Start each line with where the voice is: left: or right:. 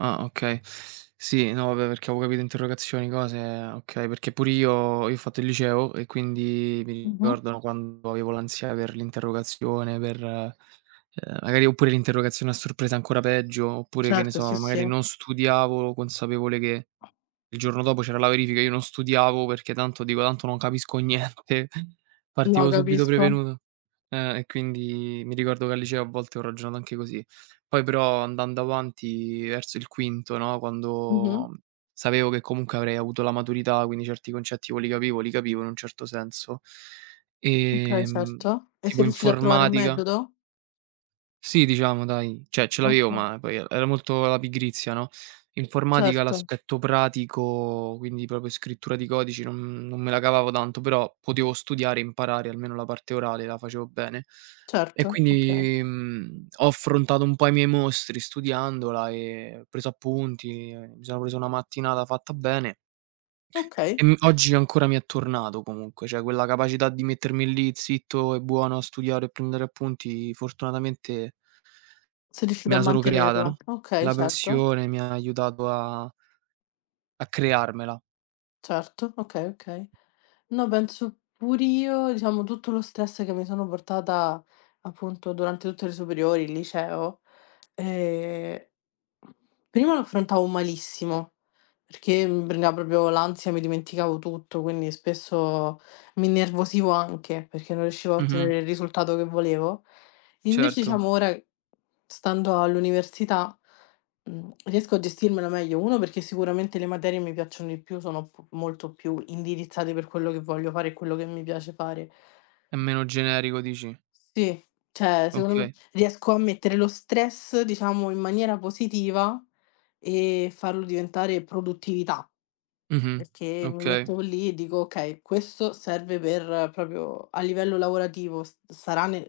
right: Ah, okay. Sì, no vabbè perché avevo interrogazioni, cose okay, perché pure io io ho fatto il liceo e quindi mi
left: Mh-mh.
right: ricordano quando avevo l'ansia per l'interrogazione per uhm, magari oppure l'interrogazione a sorpresa, ancora peggio, oppure che ne
left: Certo,
right: so,
left: sì,
right: magari
left: sì.
right: non studiavo, consapevole che il giorno dopo c'era la verifica, io non studiavo perché tanto dico: "Tanto non capisco niente."
left: No,
right: Partivo subito
left: capisco.
right: prevenuto. Eh, e quindi mi ricordo che al liceo a volte ho ragionato anche così. Poi però andando avanti verso il quinto, no,
left: Mh-mh.
right: quando sapevo che comunque avrei avuto la maturità, quindi certi concetti poi li capivo li capivo in un certo senso.
left: Okay,
right: Ehm,
left: certo. E
right: tipo
left: sei riuscito a trovare un
right: informatica
left: metodo?
right: Sì, diciamo dai, cioè ce l'avevo,
left: Okay.
right: ma poi e era molto la pigrizia, no. Informatica
left: Certo.
right: l'aspetto pratico, quindi proprio scrittura di codici, non non me la cavavo tanto, però potevo studiare e imparare, almeno la parte orale la facevo bene. E
left: Certo. Okay.
right: quindi, mhmm, ho affrontato un po' i miei mostri studiandola e preso appunti e, mi sono preso una mattinata fatta bene.
left: Okay.
right: Ehm, oggi ancora mi è tornato comunque, cioè quella capacità di mettermi lì zitto e buono a studiare, prendere appunti, fortunatamente
left: Sei riuscito
right: me
left: a
right: la sono creata,
left: mantenerla,
right: no,
left: okay,
right: la
left: certo.
right: passione mi ha aiutato a a crearmela.
left: Certo, okay, okay. No, penso pur'io, diciamo, tutto lo stress che mi sono portata, appunto, durante tutte le superiori, il liceo, ehm, prima lo affrontavo malissimo, perché mi prendeva proprio l'ansia, mi dimenticavo tutto, quindi spesso mi innervosivo anche, perché non riuscivo a
right: Mh-mh.
left: ottenere il risultato che volevo. Invece
right: Certo.
left: diciamo ora, stando all'università, mhmm, riesco a gestirmela meglio. 1 perché sicuramente le materie mi piacciono di più, sono p molto più indirizzate per quello che voglio fare e quello che mi piace fare.
right: È meno generico, dici?
left: Sì. Cioè secondo m
right: Okay.
left: riesco a mettere lo stress, diciamo, in maniera positiva e farlo diventare produttività.
right: Mh-mh,
left: Perché mi
right: okay.
left: metto lì e dico: "Okay, questo serve per proprio a livello lavorativo, s sarà nel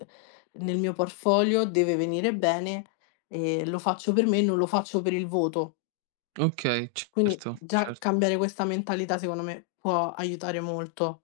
left: nel mio portfolio, deve venire bene, e lo faccio per me e non lo faccio per il voto."
right: Okay,
left: Quindi
right: certo,
left: già
right: cer
left: cambiare questa mentalità, secondo me, può aiutare molto.